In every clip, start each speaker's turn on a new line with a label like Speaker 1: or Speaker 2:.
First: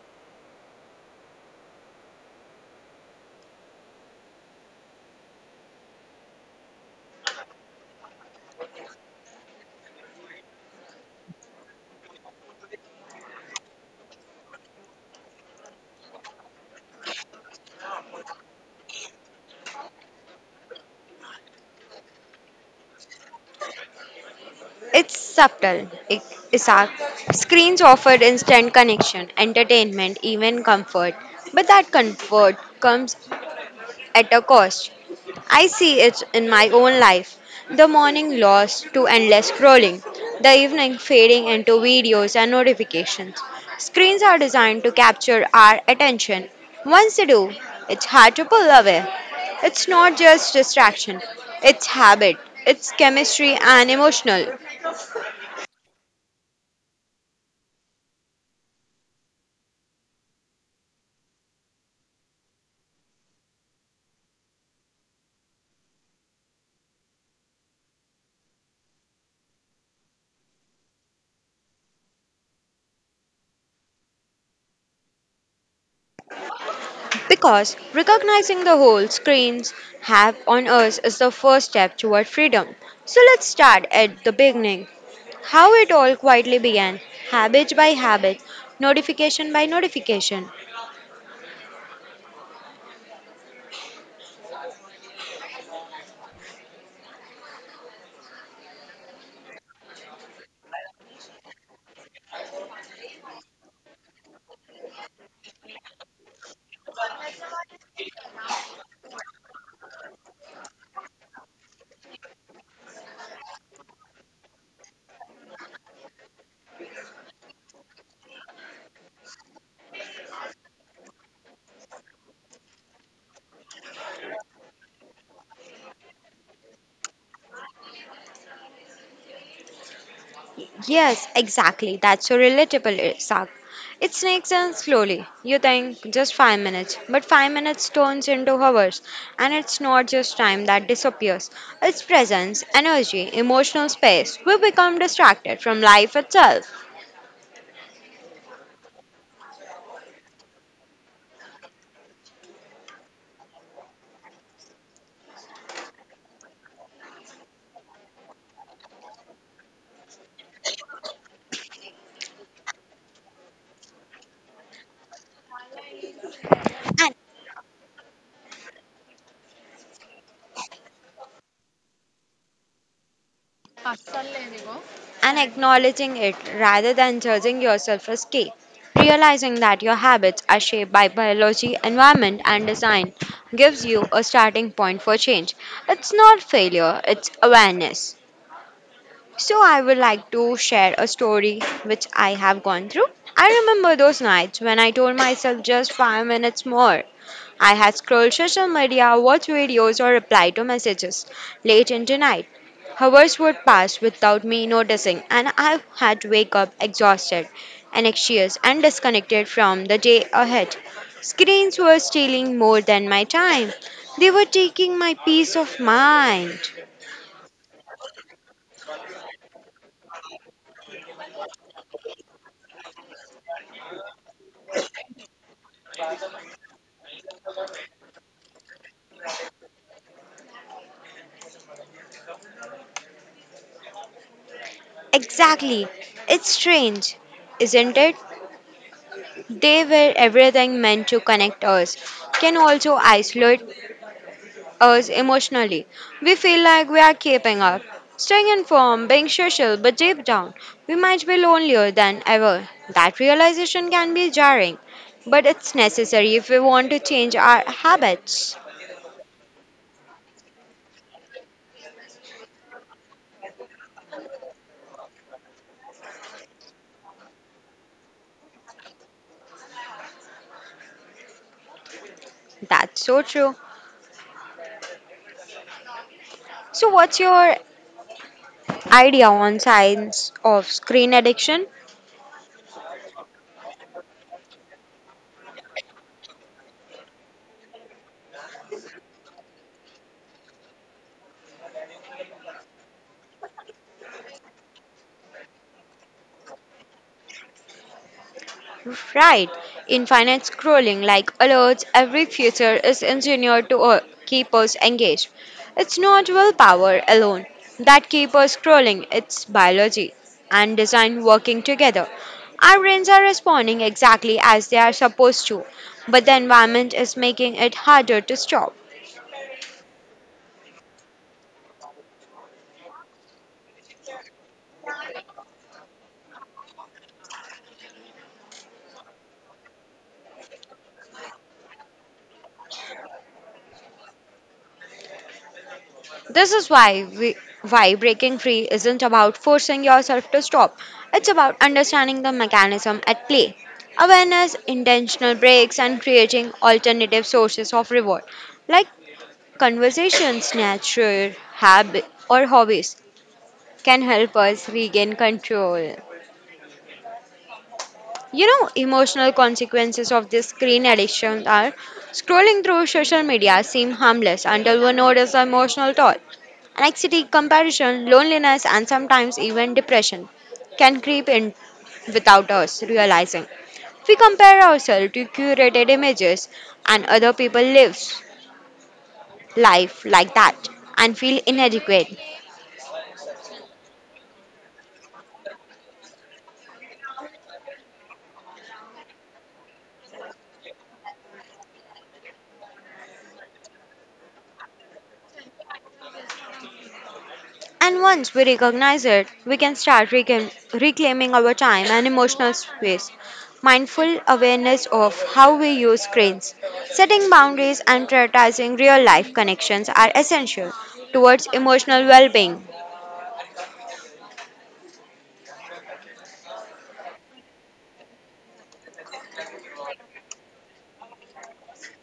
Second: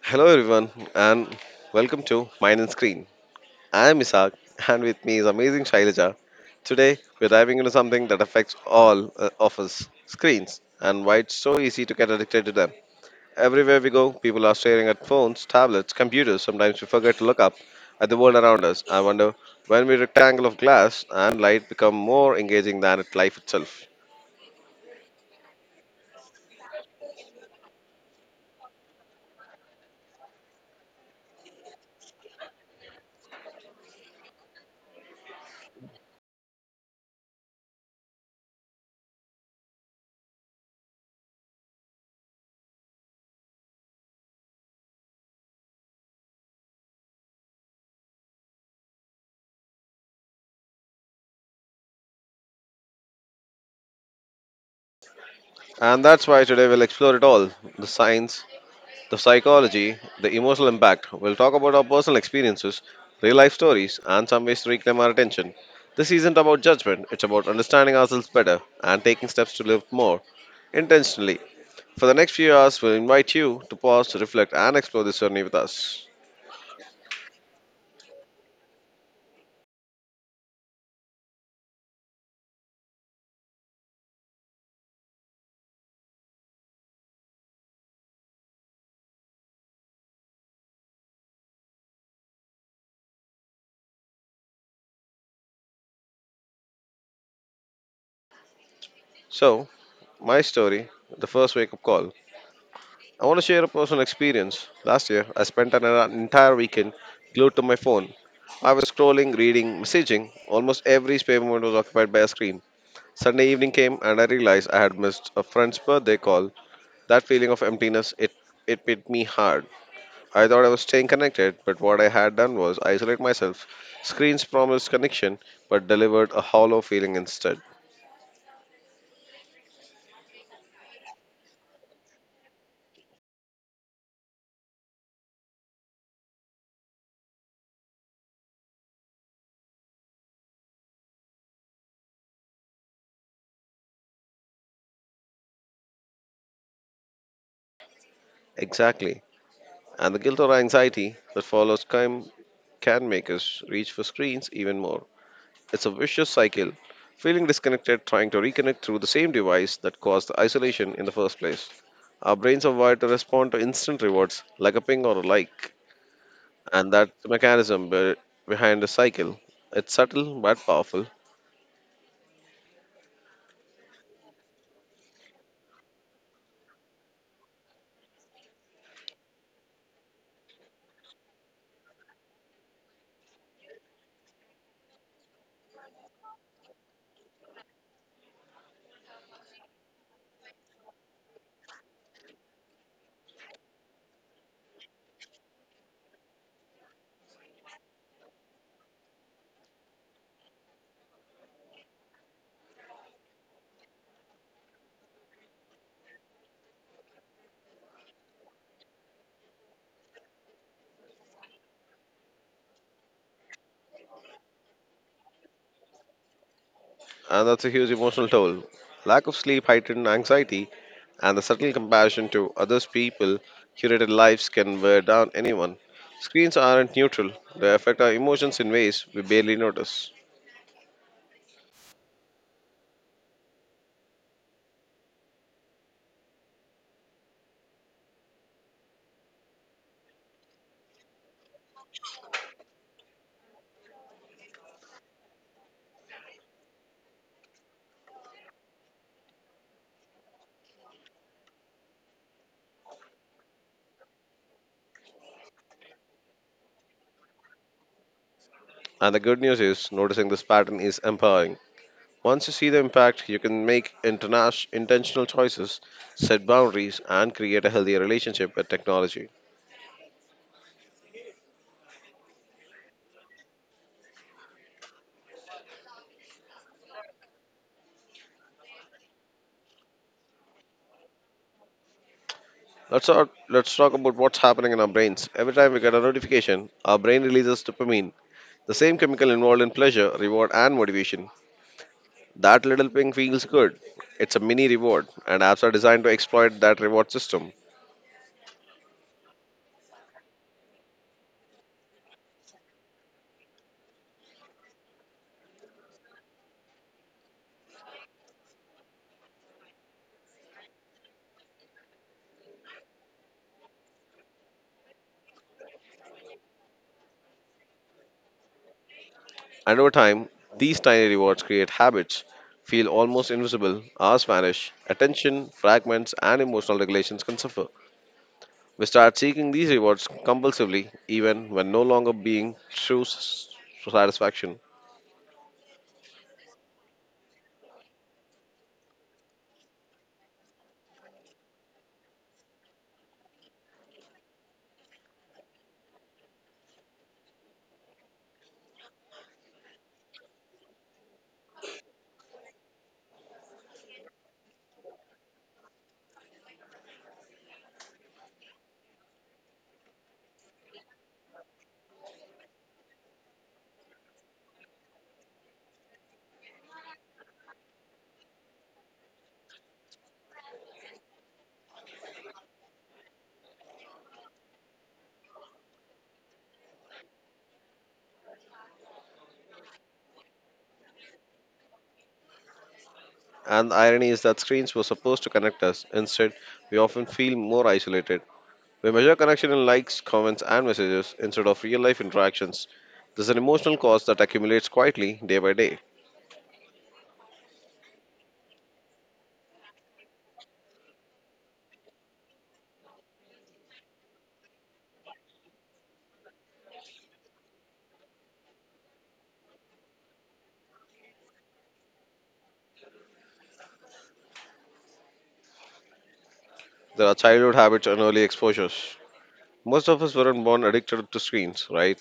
Speaker 1: Hello, everyone, and welcome to Mind and Screen. I am Isak, and with me is amazing Shailaja. Today, we're diving into something that affects all of us screens and why it's so easy to get addicted to them. Everywhere we go, people are staring at phones, tablets, computers. Sometimes we forget to look up at the world around us. I wonder when we rectangle of glass and light become more engaging than it life itself.
Speaker 2: It's subtle. Isaac. Screens offered instant connection, entertainment, even comfort. But that comfort comes at a cost. I see it in my own life. The morning lost to endless scrolling, the evening fading into videos and notifications. Screens are designed to capture our attention. Once they do, it's hard to pull away. It's not just distraction, it's habit, it's chemistry and emotional.
Speaker 1: And that's why today we'll explore it all the science, the psychology, the emotional impact. We'll talk about our personal experiences, real life stories, and some ways to reclaim our attention. This isn't about judgment, it's about understanding ourselves better and taking steps to live more intentionally. For the next few hours, we'll invite you to pause, reflect, and explore this journey with us.
Speaker 2: Because recognizing the whole screens have on us is the first step toward freedom. So let's start at the beginning. How it all quietly began, habit by habit, notification by notification.
Speaker 1: So, my story the first wake up call. I want to share a personal experience. Last year, I spent an entire weekend glued to my phone. I was scrolling, reading, messaging. Almost every spare moment was occupied by a screen. Sunday evening came and I realized I had missed a friend's birthday call. That feeling of emptiness, it hit me hard. I thought I was staying connected, but what I had done was isolate myself. Screens promised connection, but delivered a hollow feeling instead.
Speaker 2: Yes, exactly. That's so relatable, Sak. It sneaks in slowly. You think just 5 minutes, but 5 minutes turns into hours, and it's not just time that disappears. It's presence, energy, emotional space. We become distracted from life itself.
Speaker 1: Exactly. And the guilt or anxiety that follows came can make us reach for screens even more. It's a vicious cycle. Feeling disconnected, trying to reconnect through the same device that caused the isolation in the first place. Our brains are wired to respond to instant rewards, like a ping or a like, and that mechanism behind the cycle. It's subtle but powerful,
Speaker 2: And acknowledging it rather than judging yourself as key. Realizing that your habits are shaped by biology, environment, and design gives you a starting point for change. It's not failure, it's awareness. So, I would like to share a story which I have gone through. I remember those nights when I told myself just 5 minutes more. I had scrolled social media, watched videos, or replied to messages late into night. Hours would pass without me noticing, and I had to wake up exhausted, anxious, and disconnected from the day ahead. Screens were stealing more than my time. They were taking my peace of mind.
Speaker 1: and that's a huge emotional toll. Lack of sleep, heightened anxiety, and the subtle comparison to others people, curated lives can wear down anyone. Screens aren't neutral; they affect our emotions in ways we barely notice.
Speaker 2: Exactly. It's strange, isn't it? They were everything meant to connect us, can also isolate us emotionally. We feel like we are keeping up, staying informed, being social, but deep down, we might be lonelier than ever. That realization can be jarring, but it's necessary if we want to change our habits.
Speaker 1: And the good news is, noticing this pattern is empowering. Once you see the impact, you can make intentional choices, set boundaries, and create a healthier relationship with technology.
Speaker 2: That's so true. So, what's your idea on signs of screen addiction?
Speaker 1: Let's talk about what's happening in our brains. Every time we get a notification, our brain releases dopamine, the same chemical involved in pleasure, reward, and motivation. That little ping feels good. It's a mini reward, and apps are designed to exploit that reward system.
Speaker 2: Right. In finance scrolling like alerts, every feature is engineered to keep us engaged. It's not willpower alone that keep us scrolling, it's biology and design working together. Our brains are responding exactly as they are supposed to, but the environment is making it harder to stop.
Speaker 1: And over time, these tiny rewards create habits, feel almost invisible, hours vanish, attention, fragments, and emotional regulations can suffer. We start seeking these rewards compulsively, even when no longer being true satisfaction.
Speaker 2: This is why we, Why breaking free isn't about forcing yourself to stop. It's about understanding the mechanism at play. Awareness, intentional breaks, and creating alternative sources of reward, like conversations, nature, habit, or hobbies, can help us regain control. You know, emotional consequences of this screen addiction are scrolling through social media seem harmless until we notice the emotional toll. Anxiety, comparison, loneliness, and sometimes even depression can creep in without us realizing. We compare ourselves to curated images and other people lives life like that and feel inadequate.
Speaker 1: And the irony is that screens were supposed to connect us. Instead, we often feel more isolated. We measure connection in likes, comments, and messages instead of real life interactions. There's an emotional cost that accumulates quietly day by day.
Speaker 2: And once we recognize it, we can start reclaiming our time and emotional space. Mindful awareness of how we use screens, setting boundaries, and prioritizing real life connections are essential towards emotional well being.
Speaker 1: There are childhood habits and early exposures. Most of us weren't born addicted to screens, right?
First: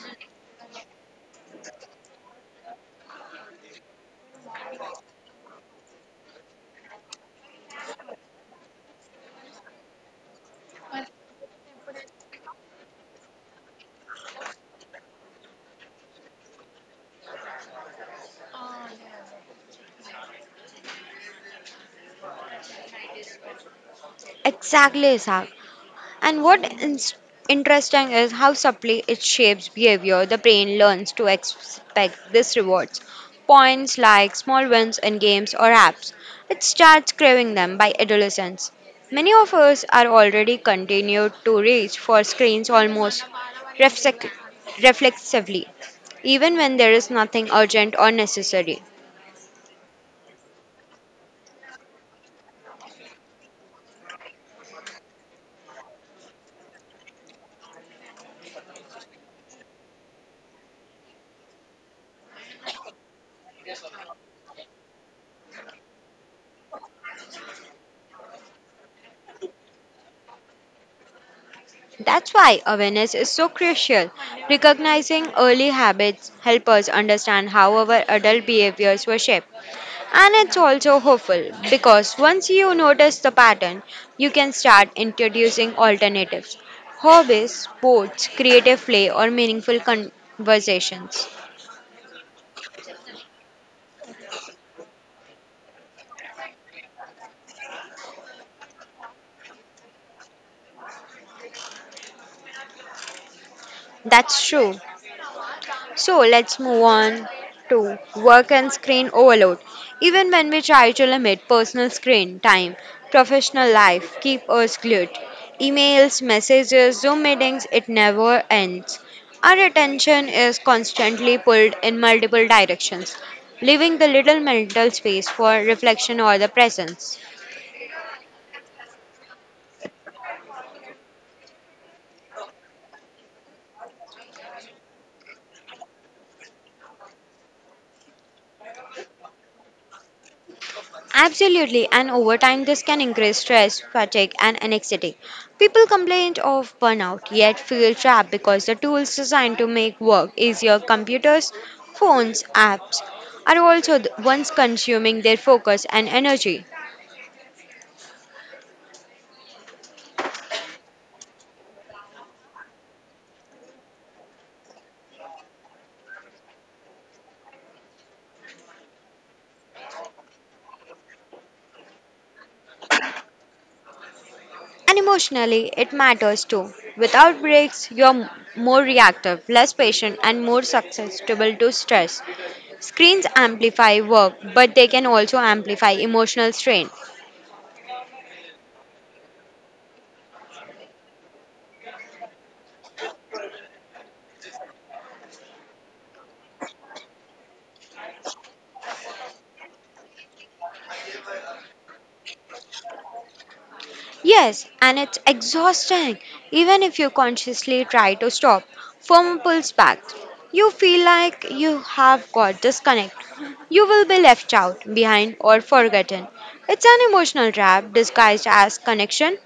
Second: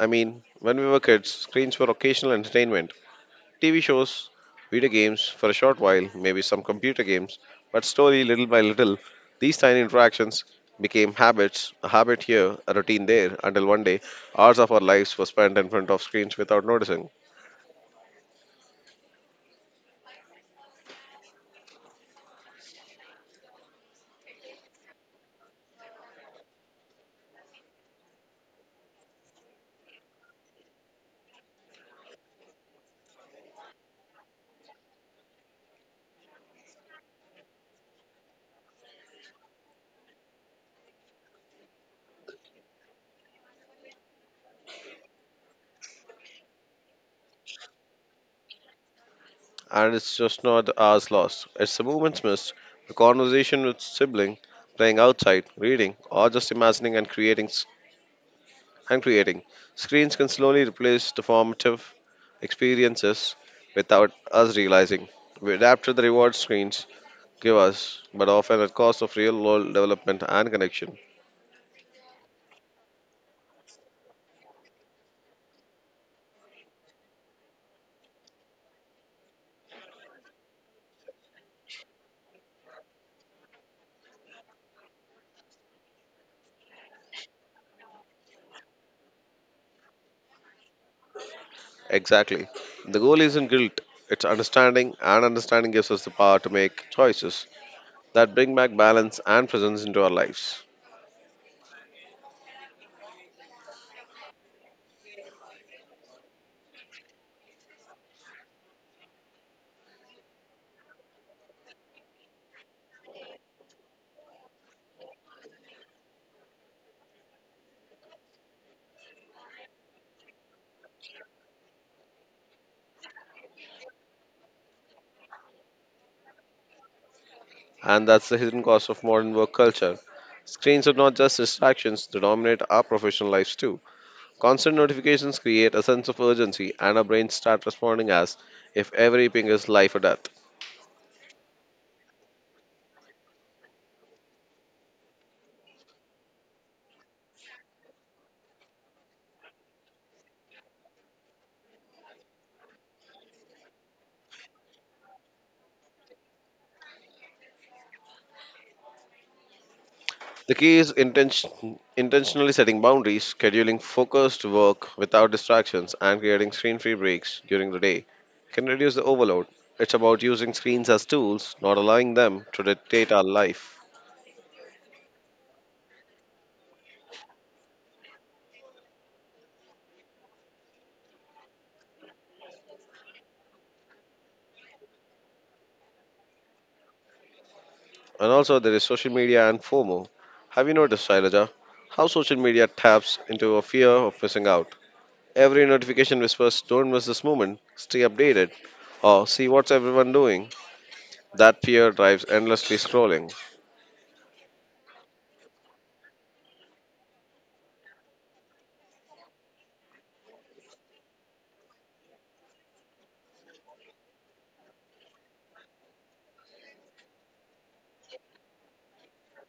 Speaker 1: I mean, when we were kids, screens were occasional entertainment TV shows, video games for a short while, maybe some computer games, but slowly, little by little, these tiny interactions became habits, a habit here, a routine there, until one day, hours of our lives were spent in front of screens without noticing.
Speaker 2: Exactly, Isaac. And what is interesting is how subtly it shapes behavior. The brain learns to expect these rewards, points, likes, small wins in games or apps. It starts craving them by adolescence. Many of us are already continued to reach for screens almost reflex- reflexively, even when there is nothing urgent or necessary.
Speaker 1: And it's just not the hours lost, it's the moments missed, the conversation with sibling, playing outside, reading, or just imagining and creating. Screens can slowly replace the formative experiences without us realizing. We adapt to the reward screens give us, but often at cost of real world development and connection.
Speaker 2: That's why awareness is so crucial. Recognizing early habits help us understand how our adult behaviors were shaped. And it's also hopeful because once you notice the pattern, you can start introducing alternatives. Hobbies, sports, creative play or meaningful conversations.
Speaker 1: Exactly. The goal isn't guilt, it's understanding, and understanding gives us the power to make choices that bring back balance and presence into our lives.
Speaker 2: That's true. So let's move on to work and screen overload. Even when we try to limit personal screen time, professional life keep us glued. Emails, messages, Zoom meetings, it never ends. Our attention is constantly pulled in multiple directions, leaving the little mental space for reflection or the presence.
Speaker 1: And that's the hidden cost of modern work culture. Screens are not just distractions, they dominate our professional lives too. Constant notifications create a sense of urgency, and our brains start responding as if every ping is life or death.
Speaker 2: Absolutely, and over time, this can increase stress, fatigue, and anxiety. People complain of burnout, yet feel trapped because the tools designed to make work easier, computers, phones, apps, are also the ones consuming their focus and energy.
Speaker 1: The key is intention, intentionally setting boundaries, scheduling focused work without distractions, and creating screen free breaks during the day can reduce the overload. It's about using screens as tools, not allowing them to dictate our life.
Speaker 2: And emotionally, it matters too. Without breaks, more reactive, less patient, and more susceptible to stress. Screens amplify work, but they can also amplify emotional strain.
Speaker 1: And also, there is social media and FOMO. Have you noticed, Shailaja, how social media taps into a fear of missing out? Every notification whispers, "Don't miss this moment, stay updated. Oh, see what's everyone doing." That fear drives endlessly scrolling,
Speaker 2: Yes, and it's exhausting. Even if you consciously try to stop, FOMO pulls back. You feel like you have got disconnect. You will be left out, behind, or forgotten. It's an emotional trap disguised as connection.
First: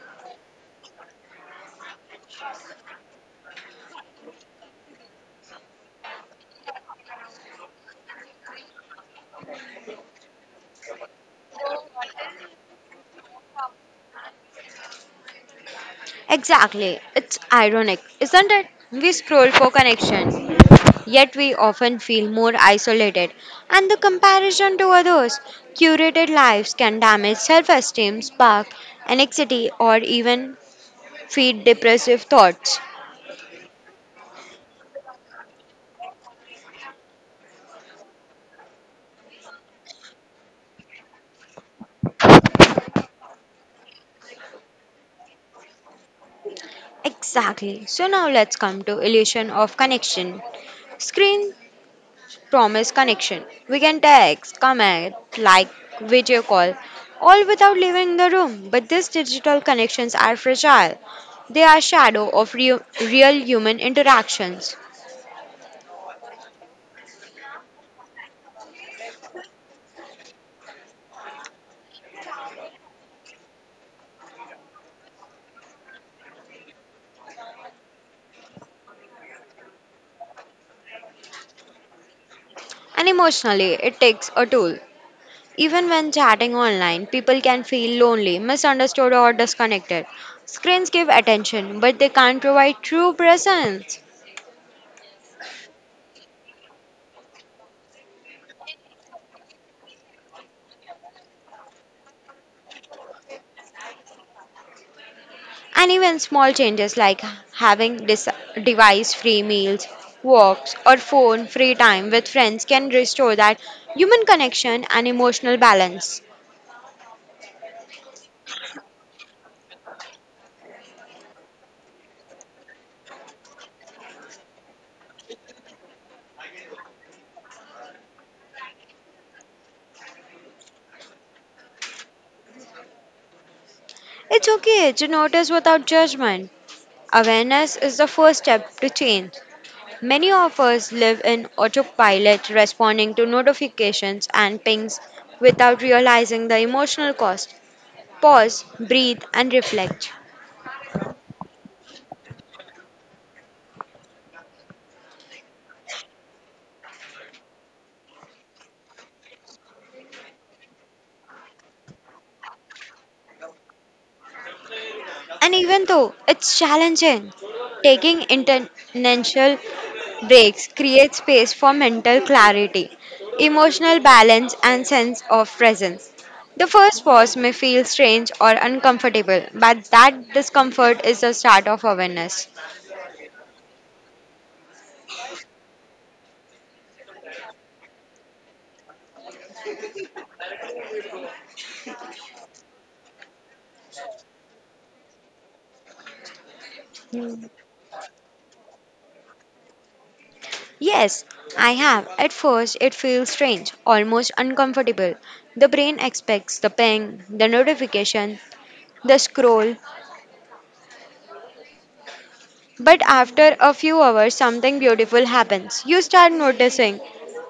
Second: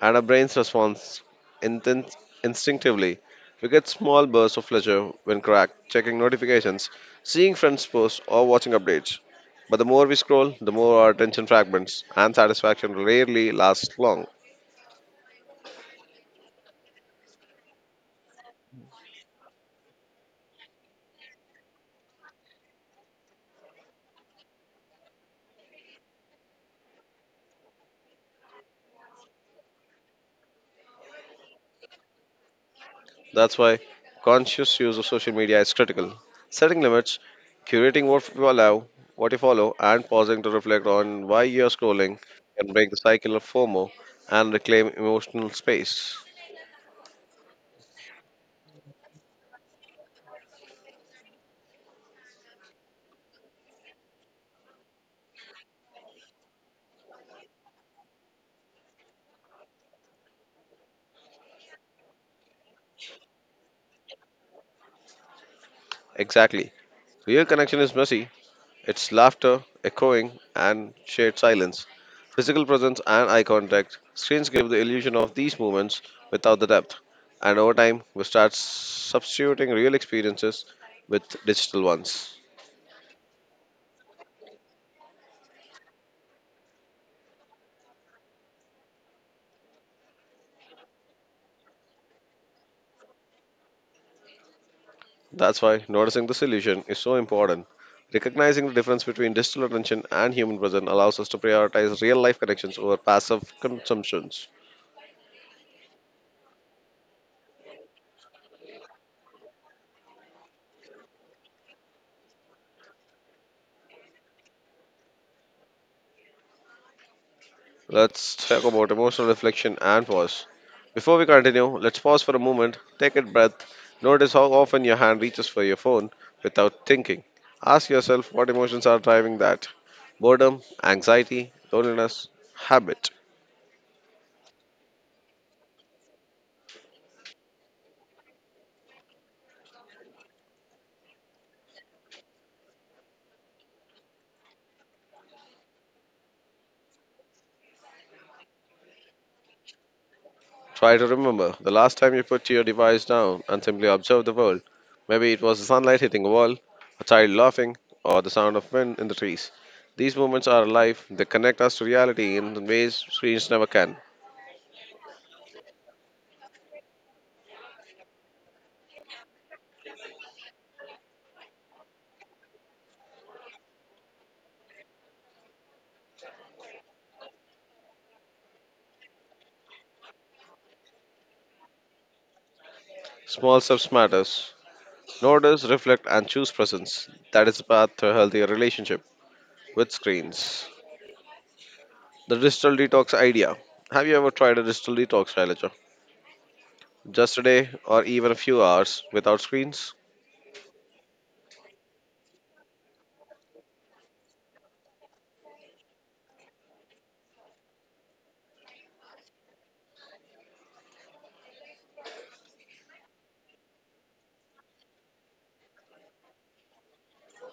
Speaker 1: and our brains responds intin- instinctively. We get small bursts of pleasure when cracked, checking notifications, seeing friends posts, or watching updates. But the more we scroll, the more our attention fragments, and satisfaction rarely lasts long.
Speaker 2: Exactly. It's ironic, isn't it? We scroll for connection, yet we often feel more isolated. And the comparison to others, curated lives can damage self esteem, spark anxiety, or even feed depressive thoughts.
Speaker 1: That's why conscious use of social media is critical. Setting limits, curating what you allow, what you follow, and pausing to reflect on why you're scrolling can break the cycle of FOMO and reclaim emotional space.
Speaker 2: Exactly. So now let's come to illusion of connection. Screen promise connection. We can text, comment, like, video call, all without leaving the room. But these digital connections are fragile. They are shadow of real human interactions.
Speaker 1: Exactly. Real connection is messy. It's laughter, echoing, and shared silence. Physical presence and eye contact. Screens give the illusion of these moments without the depth. And over time, we start substituting real experiences with digital ones.
Speaker 2: And emotionally, it takes a toll. Even when chatting online, people can feel lonely, misunderstood, or disconnected. Screens give attention, but they can't provide true presence.
Speaker 1: That's why noticing this illusion is so important. Recognizing the difference between digital attention and human presence allows us to prioritize real life connections over passive consumptions.
Speaker 2: And even small changes like having device free meals, walks, or phone free time with friends can restore that human connection and emotional balance.
Speaker 1: Let's talk about emotional reflection and pause. Before we continue, let's pause for a moment, take a breath, notice how often your hand reaches for your phone without thinking. Ask yourself what emotions are driving that boredom, anxiety, loneliness, habit.
Speaker 2: It's okay to notice without judgment. Awareness is the first step to change. Many of us live in autopilot, responding to notifications and pings without realizing the emotional cost. Pause, breathe, and reflect.
Speaker 1: Try to remember the last time you put your device down and simply observe the world. Maybe it was the sunlight hitting a wall, a child laughing, or the sound of wind in the trees. These moments are alive, they connect us to reality in ways screens never can.
Speaker 2: And even though it's challenging, taking intentional breaks creates space for mental clarity, emotional balance, and sense of presence. The first pause may feel strange or uncomfortable, but that discomfort is the start of awareness.
Speaker 1: Small steps matters. Notice, reflect, and choose presence. That is the path to a healthier relationship with screens. The digital detox idea. Have you ever tried a digital detox, Shailaja? Just a day or even a few hours without screens?
Speaker 2: Yes, I have. At first, it feels strange, almost uncomfortable. The brain expects the ping, the notification, the scroll. But after a few hours, something beautiful happens. You start noticing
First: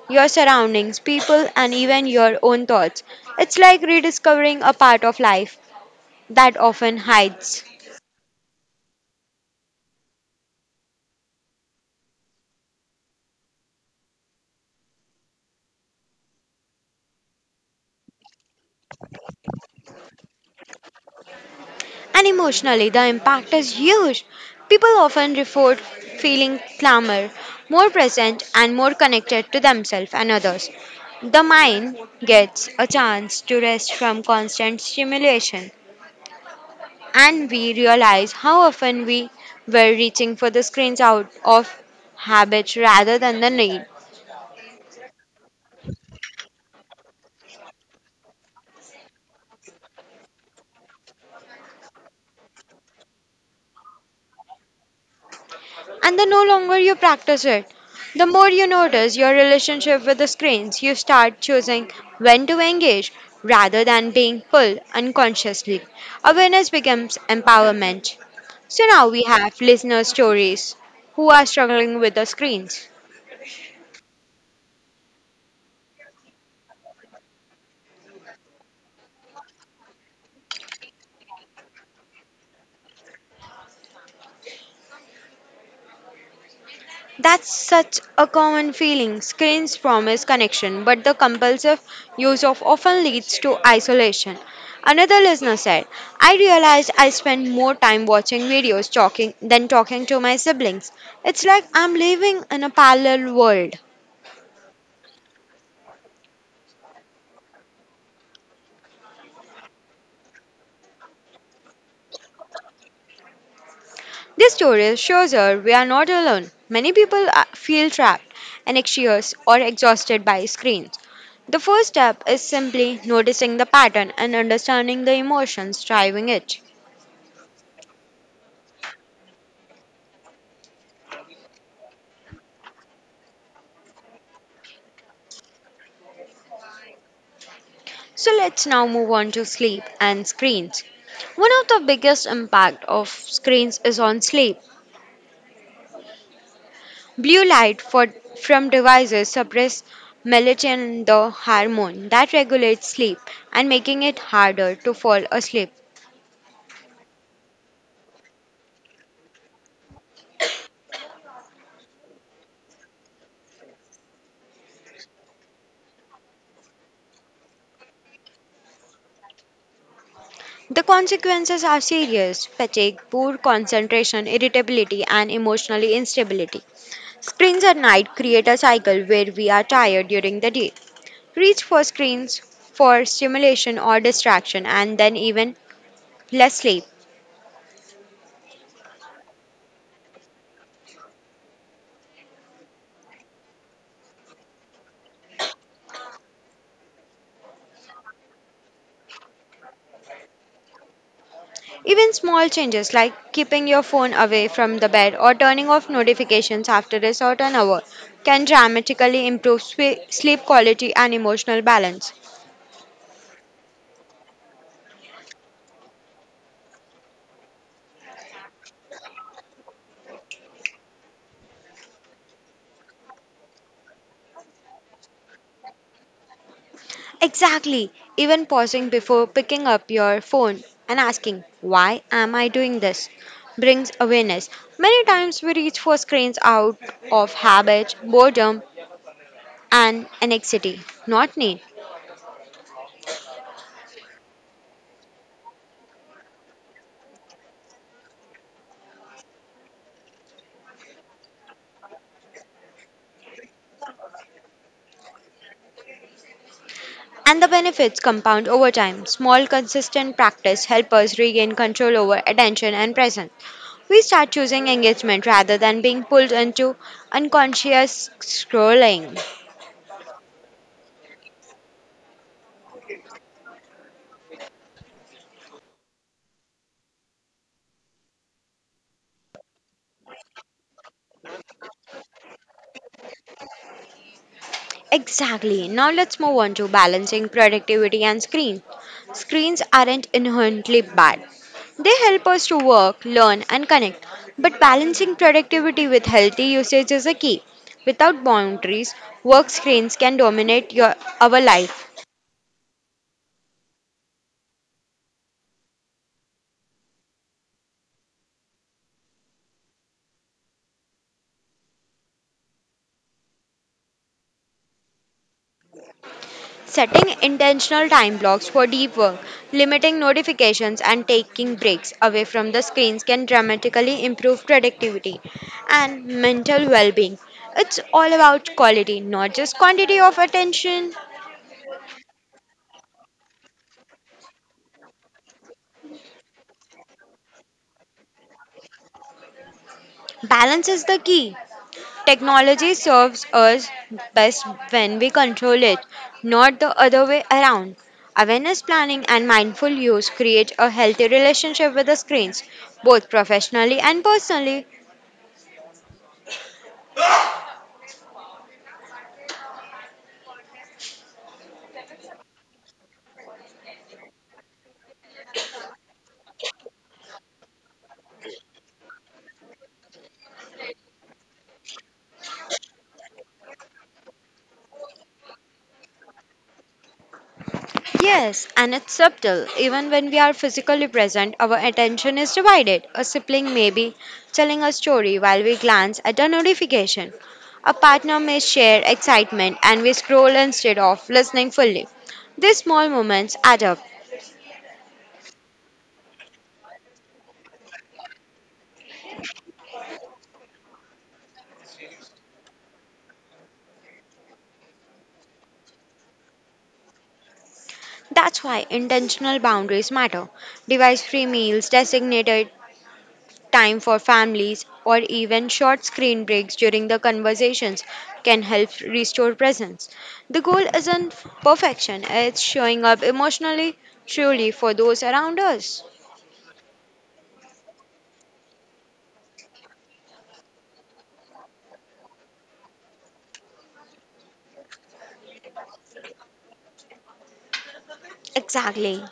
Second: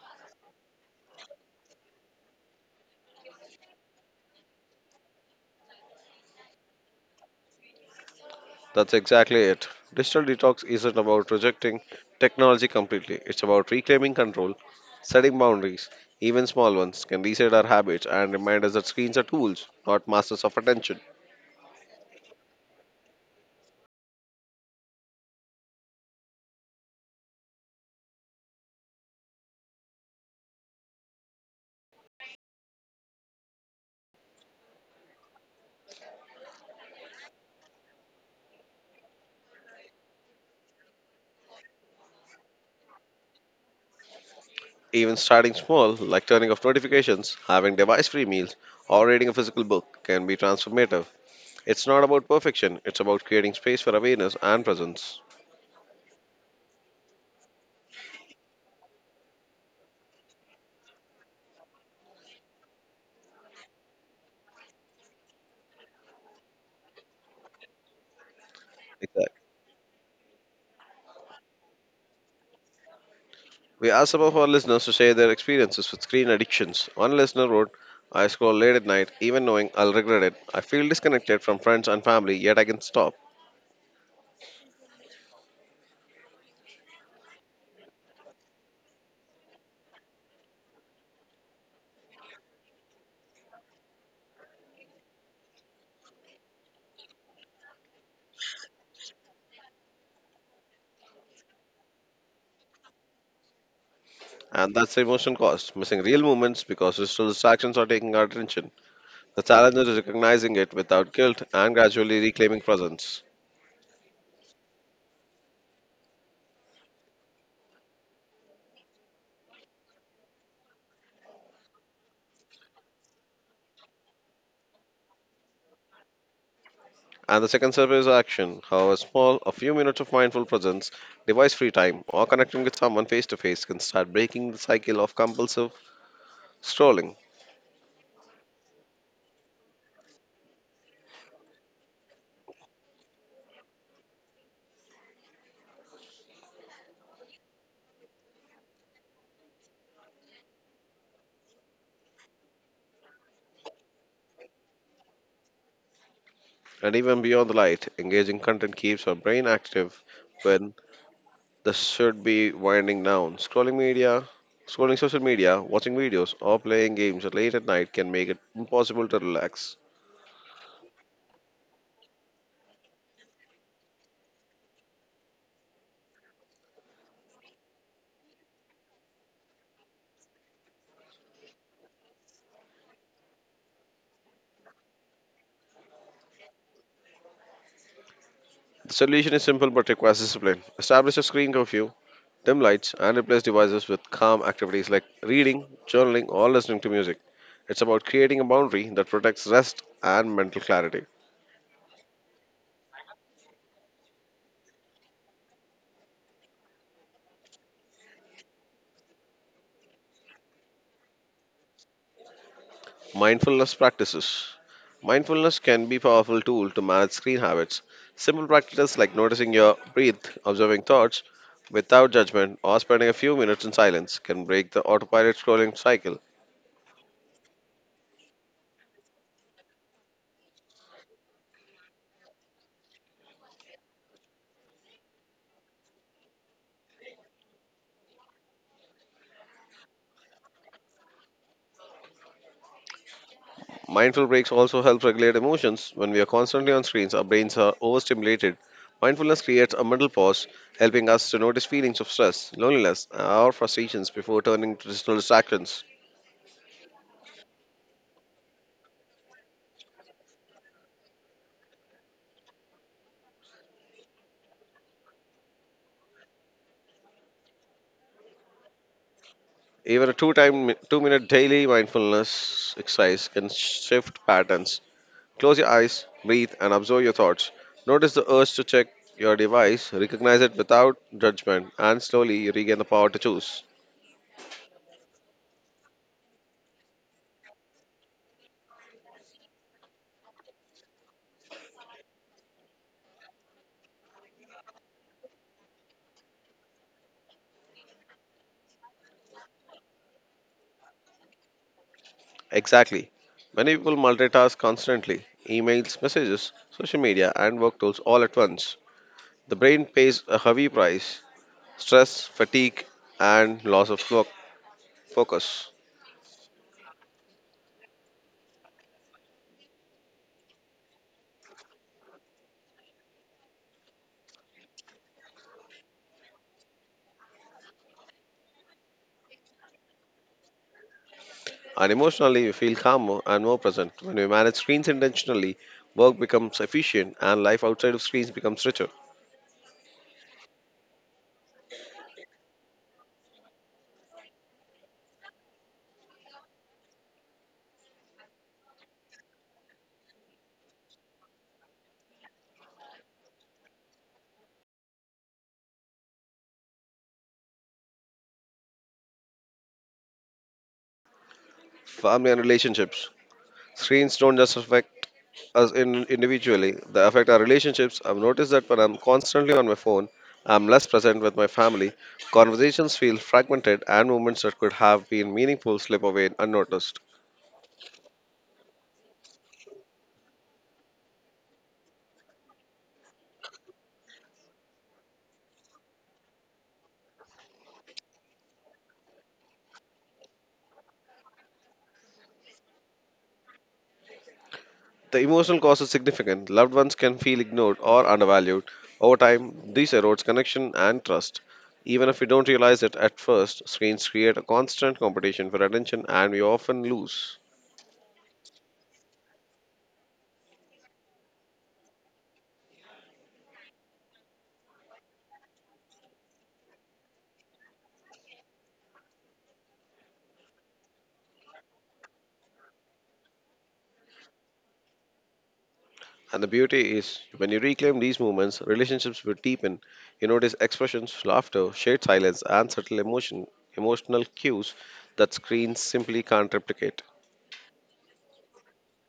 Speaker 2: your surroundings, people, and even your own thoughts. It's like rediscovering a part of life that often hides.
Speaker 1: That's exactly it. Digital detox isn't about rejecting technology completely, it's about reclaiming control, setting boundaries. Even small ones can reset our habits and remind us that screens are tools, not masters of attention.
Speaker 2: And emotionally, the impact is huge. People often report feeling calmer, more present, and more connected to themselves and others. The mind gets a chance to rest from constant stimulation. And we realize how often we were reaching for the screens out of habit rather than the need.
Speaker 1: Even starting small, like turning off notifications, having device free meals, or reading a physical book, can be transformative. It's not about perfection, it's about creating space for awareness and presence.
Speaker 2: And the no longer you practice it, the more you notice your relationship with the screens, you start choosing when to engage rather than being pulled unconsciously. Awareness becomes empowerment. So now we have listener stories who are struggling with the screens.
Speaker 1: We asked some of our listeners to share their experiences with screen addictions. One listener wrote, "I scroll late at night, even knowing I'll regret it. I feel disconnected from friends and family, yet I can stop."
Speaker 2: That's such a common feeling. Screens promise connection, but the compulsive use of often leads to isolation. Another listener said, I realized I spend more time watching videos talking than talking to my siblings. It's like I'm living in a parallel world.
Speaker 1: And that's the emotion cost, missing real moments because digital distractions are taking our attention. The challenge is recognizing it without guilt and gradually reclaiming presence.
Speaker 2: This story shows her we are not alone. Many people feel trapped, anxious, or exhausted by screens. The first step is simply noticing the pattern and understanding the emotions driving it.
Speaker 1: And the second step is action. However small, a few minutes of mindful presence, device free time, or connecting with someone face to face can start breaking the cycle of compulsive scrolling.
Speaker 2: So let's now move on to sleep and screens. One of the biggest impact of screens is on sleep. Blue light from devices suppress melatonin, the hormone that regulates sleep and making it harder to fall asleep.
Speaker 1: And even beyond the light, engaging content keeps our brain active when this should be winding down. Scrolling social media, watching videos, or playing games late at night can make it impossible to relax.
Speaker 2: The consequences are serious fatigue, poor concentration, irritability, and emotional instability. Screens at night create a cycle where we are tired during the day, reach for screens for stimulation or distraction, and then even less sleep.
Speaker 1: The solution is simple but requires discipline. Establish a screen curfew, dim lights, and replace devices with calm activities like reading, journaling, or listening to music. It's about creating a boundary that protects rest and mental clarity.
Speaker 2: Even small changes like keeping your phone away from the bed or turning off notifications after a certain hour can dramatically improve sleep quality and emotional balance.
Speaker 1: Mindfulness practices. Mindfulness can be a powerful tool to manage screen habits. Simple practices like noticing your breath, observing thoughts without judgment, or spending a few minutes in silence can break the autopilot scrolling cycle.
Speaker 2: Exactly, even pausing before picking up your phone and asking, why am I doing this? Brings awareness. Many times we reach for screens out of habit, boredom, and anxiety, not need.
Speaker 1: Mindful breaks also help regulate emotions. When we are constantly on screens, our brains are overstimulated. Mindfulness creates a mental pause, helping us to notice feelings of stress, loneliness, or frustrations before turning to digital distractions.
Speaker 2: And the benefits compound over time. Small, consistent practice helps us regain control over attention and presence. We start choosing engagement rather than being pulled into unconscious scrolling.
Speaker 1: Even a 2 minute daily mindfulness exercise can shift patterns. Close your eyes, breathe, and observe your thoughts. Notice the urge to check your device, recognize it without judgment, and slowly you regain the power to choose.
Speaker 2: Exactly. Now let's move on to balancing productivity and screen. Screens aren't inherently bad. They help us to work, learn, and connect. But balancing productivity with healthy usage is a key. Without boundaries, work screens can dominate our life.
Speaker 1: Exactly. Many people multitask constantly emails, messages, social media, and work tools all at once. The brain pays a heavy price stress, fatigue, and loss of focus.
Speaker 2: Setting intentional time blocks for deep work, limiting notifications, and taking breaks away from the screens can dramatically improve productivity and mental well being. It's all about quality, not just quantity of attention.
Speaker 1: And emotionally, we feel calmer and more present. When we manage screens intentionally, work becomes efficient and life outside of screens becomes richer.
Speaker 2: Balance is the key. Technology serves us best when we control it, not the other way around. Awareness planning and mindful use create a healthy relationship with the screens, both professionally and personally.
Speaker 1: Family and relationships. Screens don't just affect us in, individually, they affect our relationships. I've noticed that when I'm constantly on my phone, I'm less present with my family. Conversations feel fragmented, and moments that could have been meaningful slip away unnoticed.
Speaker 2: Yes, and it's subtle. Even when we are physically present, our attention is divided. A sibling may be telling a story while we glance at a notification. A partner may share excitement and we scroll instead of listening fully. These small moments add up.
Speaker 1: The emotional cost is significant. Loved ones can feel ignored or undervalued. Over time, this erodes connection and trust. Even if we don't realize it at first, screens create a constant competition for attention and we often lose.
Speaker 2: That's why intentional boundaries matter. Device free meals, designated time for families or even short screen breaks during the conversations can help restore presence. The goal isn't perfection, it's showing up emotionally truly for those around us.
Speaker 1: And the beauty is, when you reclaim these moments, relationships will deepen. You notice expressions, laughter, shared silence, and emotional cues that screens simply can't replicate.
Speaker 2: Exactly.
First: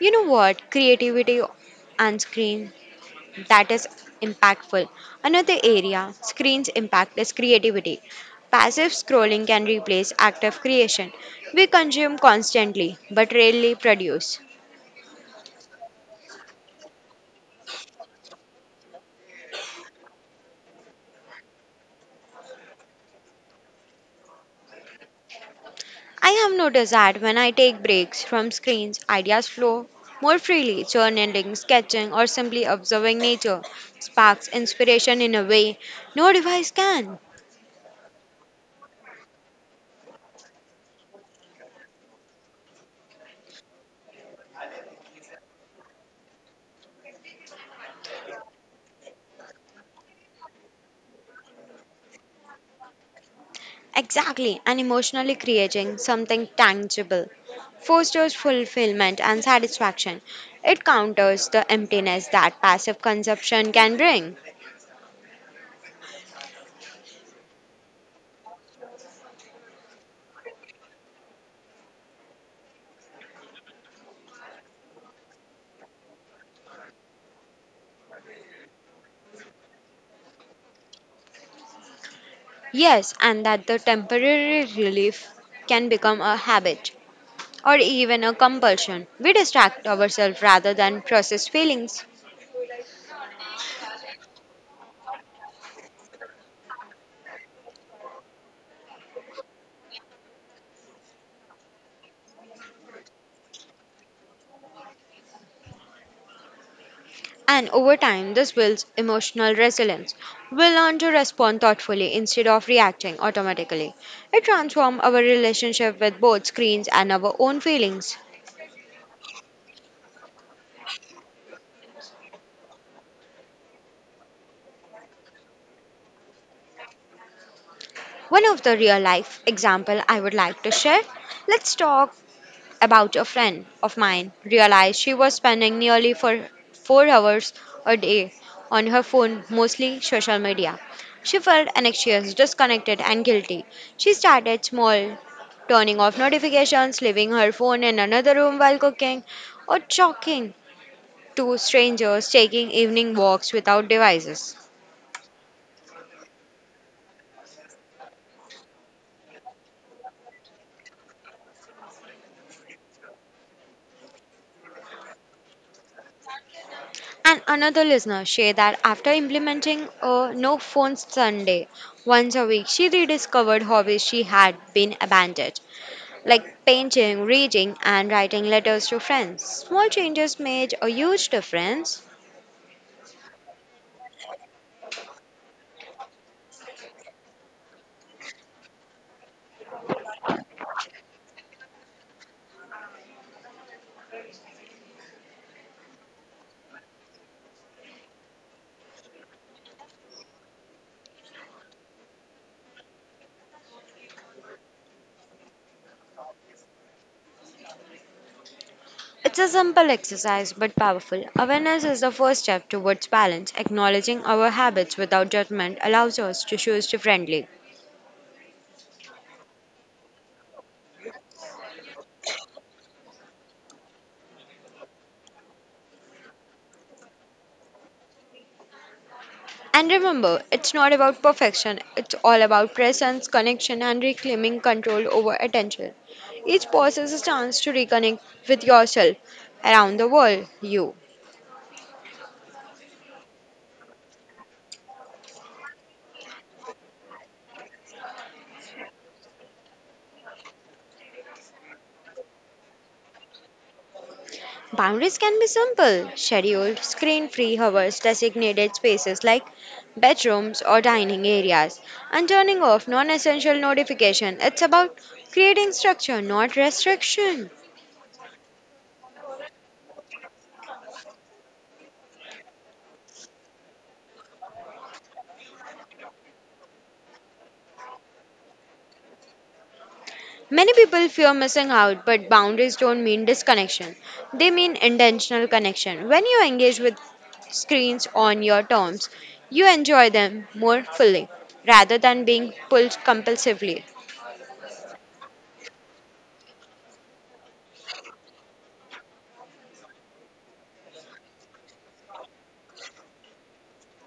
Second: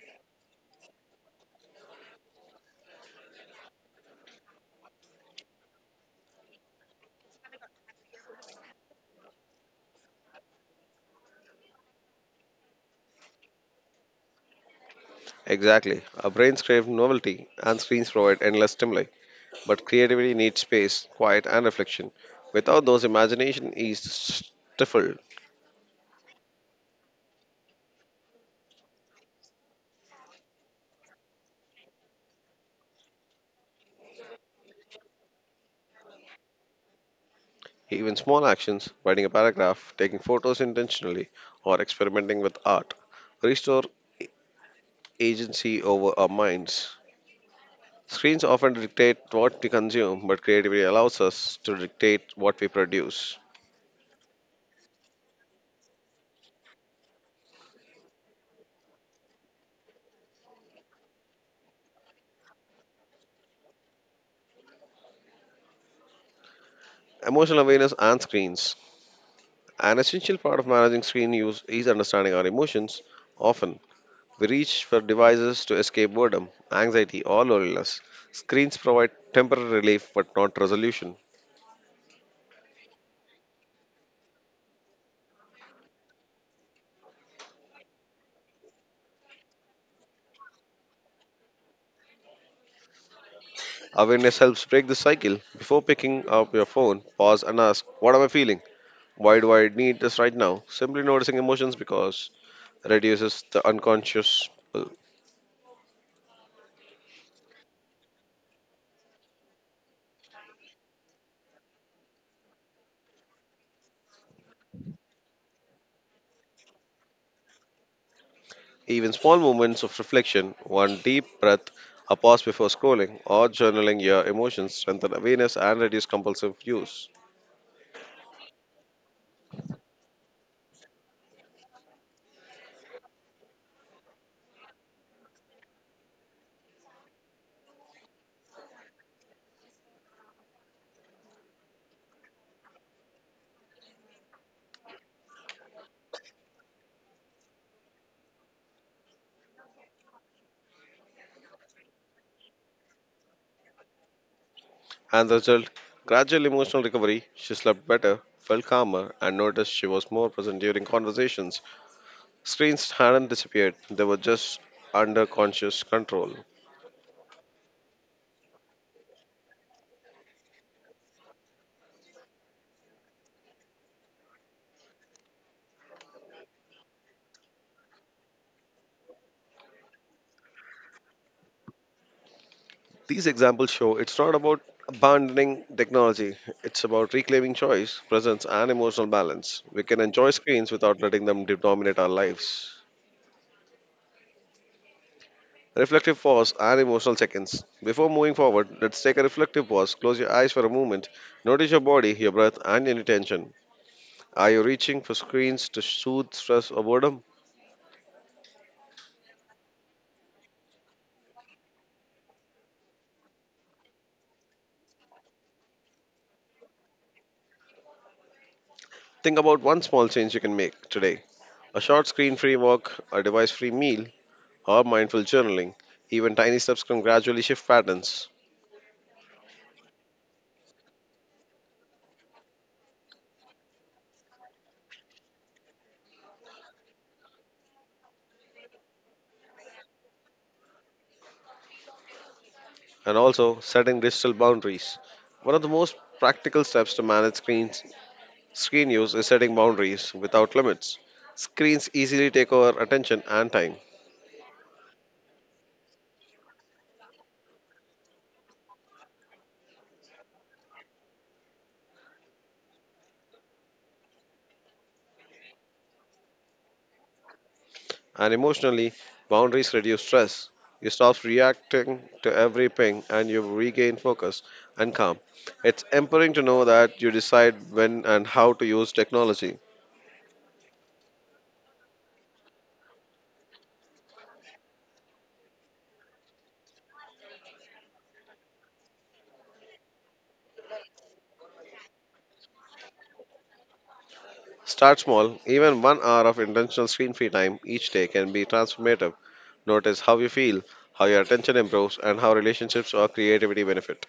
Speaker 2: You know what? Creativity on screen that is impactful. Another area screens impact is creativity. Passive scrolling can replace active creation. We consume constantly but rarely produce.
Speaker 1: Exactly. Our brains crave novelty, and screens provide endless stimuli. But creativity needs space, quiet, and reflection. Without those, imagination is stifled.
Speaker 2: I have noticed that when I take breaks from screens, ideas flow more freely. Journaling, sketching, or simply observing nature sparks inspiration in a way no device can.
Speaker 1: Even small actions, writing a paragraph, taking photos intentionally, or experimenting with art, restore agency over our minds. Screens often dictate what we consume, but creativity allows us to dictate what we produce.
Speaker 2: Exactly, and emotionally creating something tangible fosters fulfillment and satisfaction. It counters the emptiness that passive consumption can bring.
Speaker 1: Emotional awareness and screens. An essential part of managing screen use is understanding our emotions. Often, we reach for devices to escape boredom, anxiety, or loneliness. Screens provide temporary relief but not resolution.
Speaker 2: Yes, and that the temporary relief can become a habit, or even a compulsion. We distract ourselves rather than process feelings.
Speaker 1: Awareness helps break the cycle. Before picking up your phone, pause and ask, what am I feeling? Why do I need this right now? Simply noticing emotions because reduces the unconscious pull.
Speaker 2: And over time, this builds emotional resilience. We learn to respond thoughtfully instead of reacting automatically. It transforms our relationship with both screens and our own feelings.
Speaker 1: Even small moments of reflection, one deep breath, a pause before scrolling, or journaling your emotions strengthen awareness and reduce compulsive use.
Speaker 2: One of the real life example I would like to share. Let's talk about a friend of mine realized she was spending nearly for 4 hours a day on her phone, mostly social media. She felt anxious, disconnected, and guilty. She started small, turning off notifications, leaving her phone in another room while cooking, or talking to strangers, taking evening walks without devices.
Speaker 1: And the result, gradual emotional recovery. She slept better, felt calmer, and noticed she was more present during conversations. Screens hadn't disappeared, they were just under conscious control.
Speaker 2: And another listener shared that after implementing a no phone Sunday once a week, she rediscovered hobbies she had been abandoned, like painting, reading, and writing letters to friends. Small changes made a huge difference.
Speaker 1: These examples show it's not about abandoning technology, it's about reclaiming choice, presence, and emotional balance. We can enjoy screens without letting them dominate our lives. Reflective pause and emotional seconds. Before moving forward, let's take a reflective pause. Close your eyes for a moment. Notice your body, your breath, and any tension. Are you reaching for screens to soothe stress or boredom?
Speaker 2: It's a simple exercise but powerful. Awareness is the first step towards balance. Acknowledging our habits without judgment allows us to choose differently.
Speaker 1: Think about one small change you can make today, a short screen free walk, a device free meal, or mindful journaling. Even tiny steps can gradually shift patterns.
Speaker 2: And remember, it's not about perfection, it's all about presence, connection, and reclaiming control over attention. Each pause is a chance to reconnect with yourself around the world, you.
Speaker 1: And also, setting digital boundaries. One of the most practical steps to manage screen use is setting boundaries without limits. Screens easily take over attention and time.
Speaker 2: Boundaries can be simple scheduled, screen free hours, designated spaces like bedrooms or dining areas, and turning off non essential notification. It's about creating structure, not restriction.
Speaker 1: And emotionally, boundaries reduce stress. You stop reacting to every ping and you regain focus and calm. It's empowering to know that you decide when and how to use technology.
Speaker 2: Many people fear missing out, but boundaries don't mean disconnection. They mean intentional connection. When you engage with screens on your terms, you enjoy them more fully rather than being pulled compulsively.
Speaker 1: Start small, even 1 hour of intentional screen free time each day can be transformative. Notice how you feel, how your attention improves, and how relationships or creativity benefit.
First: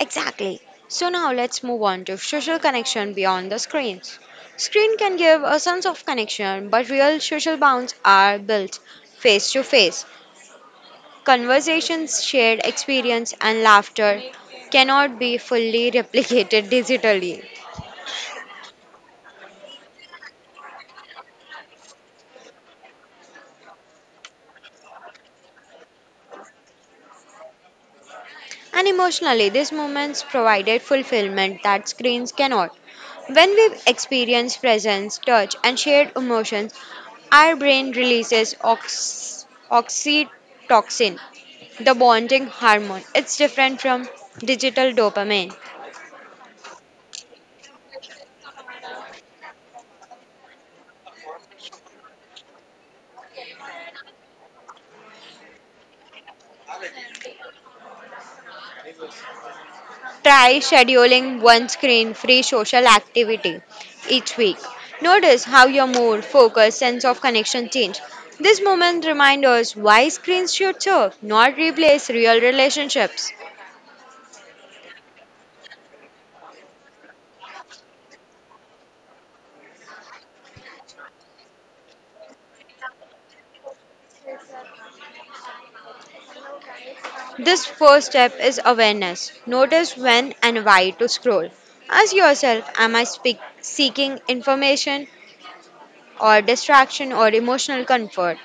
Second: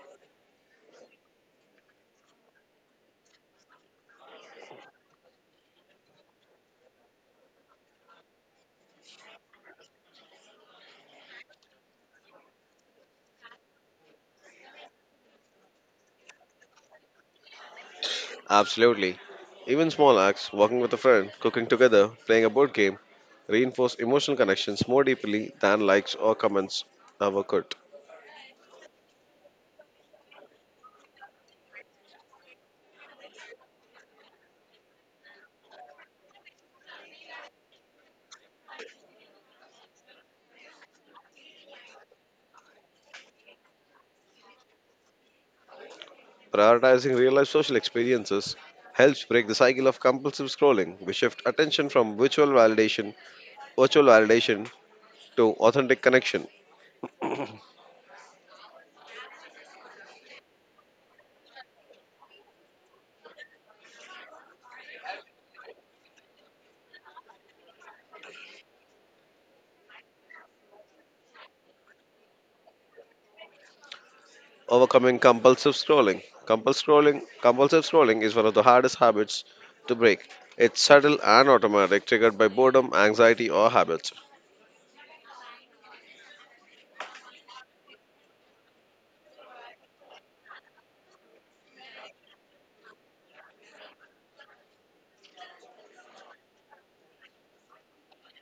Speaker 2: Exactly. So now let's move on to social connection beyond the screens. Screen can give a sense of connection, but real social bonds are built face to face. Conversations, shared experience, and laughter cannot be fully replicated digitally.
Speaker 1: Absolutely. Even small acts, walking with a friend, cooking together, playing a board game, reinforce emotional connections more deeply than likes or comments ever could.
Speaker 2: And emotionally, these moments provided fulfillment that screens cannot. When we experience presence, touch, and shared emotions, our brain releases oxytocin, the bonding hormone. It's different from digital dopamine.
Speaker 1: Prioritizing real life social experiences helps break the cycle of compulsive scrolling. We shift attention from virtual validation to authentic connection.
Speaker 2: Try scheduling one screen free social activity each week. Notice how your mood, focus, sense of connection change. This moment reminds us why screens should serve, not replace real relationships.
Speaker 1: Overcoming compulsive scrolling. Compulsive scrolling is one of the hardest habits to break. It's subtle and automatic, triggered by boredom, anxiety, or habits.
Speaker 2: This first step is awareness. Notice when and why to scroll. Ask yourself, am I seeking information or distraction or emotional comfort?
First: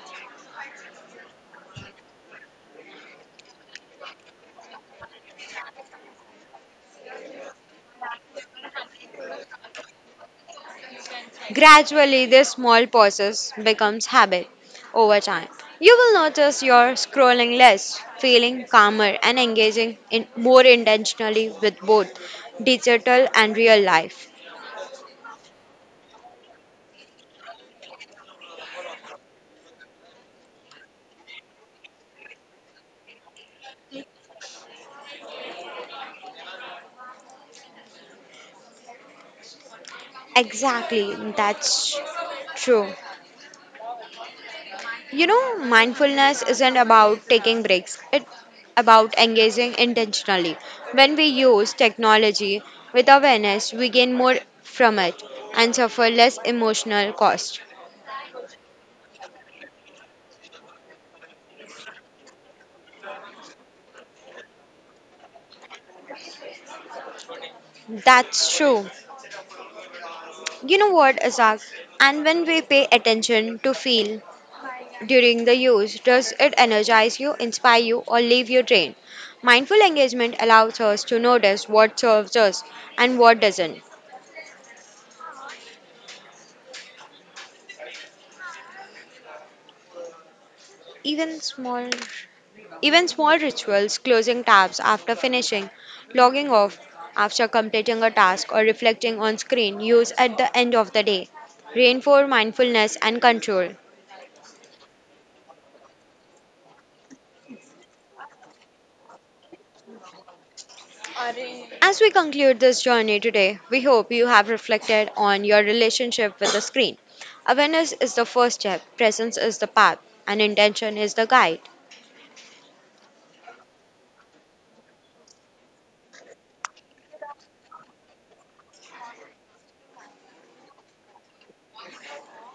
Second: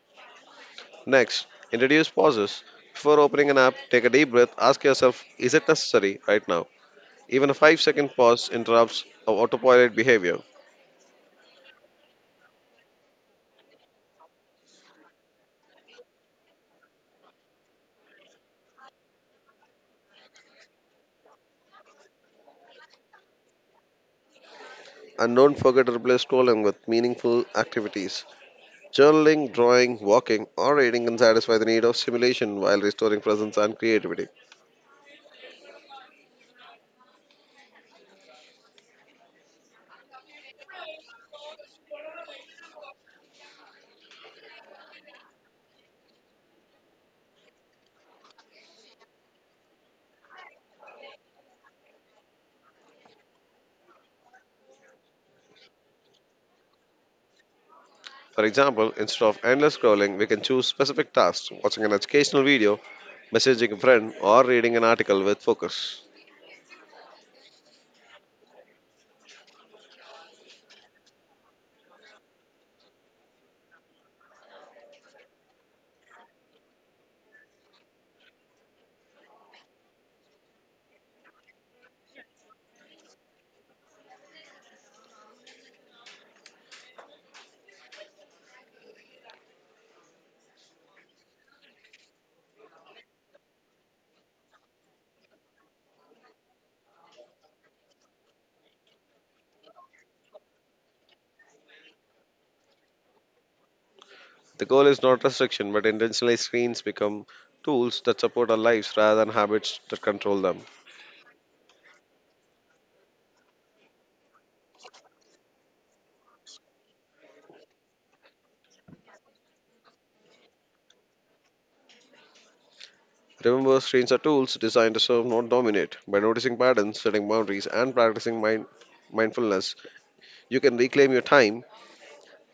Speaker 1: Next, introduce pauses. Before opening an app, take a deep breath. Ask yourself, is it necessary right now? Even a 5-second pause interrupts our autopilot behavior.
Speaker 2: Gradually, this small process becomes habit over time. You will notice you're scrolling less, feeling calmer, and engaging in more intentionally with both digital and real life.
Speaker 1: And don't forget to replace scrolling with meaningful activities. Journaling, drawing, walking, or reading can satisfy the need of stimulation while restoring presence and creativity.
Speaker 2: Exactly, that's true. You know, mindfulness isn't about taking breaks, it's about engaging intentionally. When we use technology with awareness, we gain more from it and suffer less emotional cost.
Speaker 1: For example, instead of endless scrolling, we can choose specific tasks, watching an educational video, messaging a friend, or reading an article with focus.
Speaker 2: That's true. You know what, Azak? And when we pay attention to feel during the use, does it energize you, inspire you, or leave you drained? Mindful engagement allows us to notice what serves us and what doesn't. Even small Even small rituals, closing tabs after finishing, logging off after completing a task, or reflecting on screen use at the end of the day, reinforce mindfulness and control.
Speaker 1: The goal is not restriction, but intentionally screens become tools that support our lives rather than habits that control them.
Speaker 2: As we conclude this journey today, we hope you have reflected on your relationship with the screen. Awareness is the first step, presence is the path, and intention is the guide.
Speaker 1: Remember, screens are tools designed to serve, not dominate. By noticing patterns, setting boundaries, and practicing mindfulness, you can reclaim your time,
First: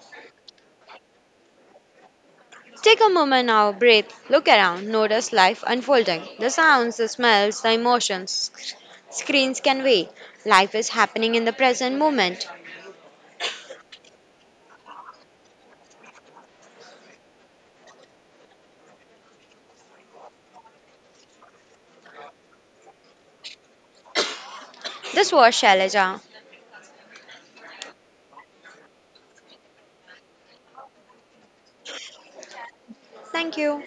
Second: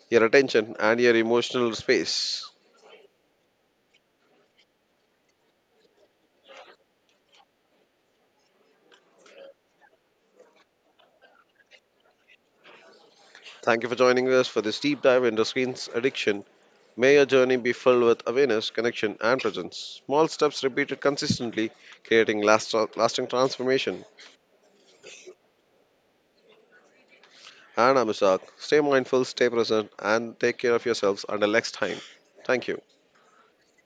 Speaker 1: your attention, and your emotional space.
Speaker 2: Take a moment now, breathe, look around, notice life unfolding the sounds, the smells, the emotions screens can wait. Life is happening in the present moment.
Speaker 1: Thank you for joining us for this deep dive into screens addiction. May your journey be filled with awareness, connection, and presence. Small steps repeated consistently, creating lasting transformation.
Speaker 2: This was Shailaja.
Speaker 1: And I'm Ishaq. Stay mindful, stay present, and take care of yourselves until next time. Thank you.
Speaker 2: Thank you.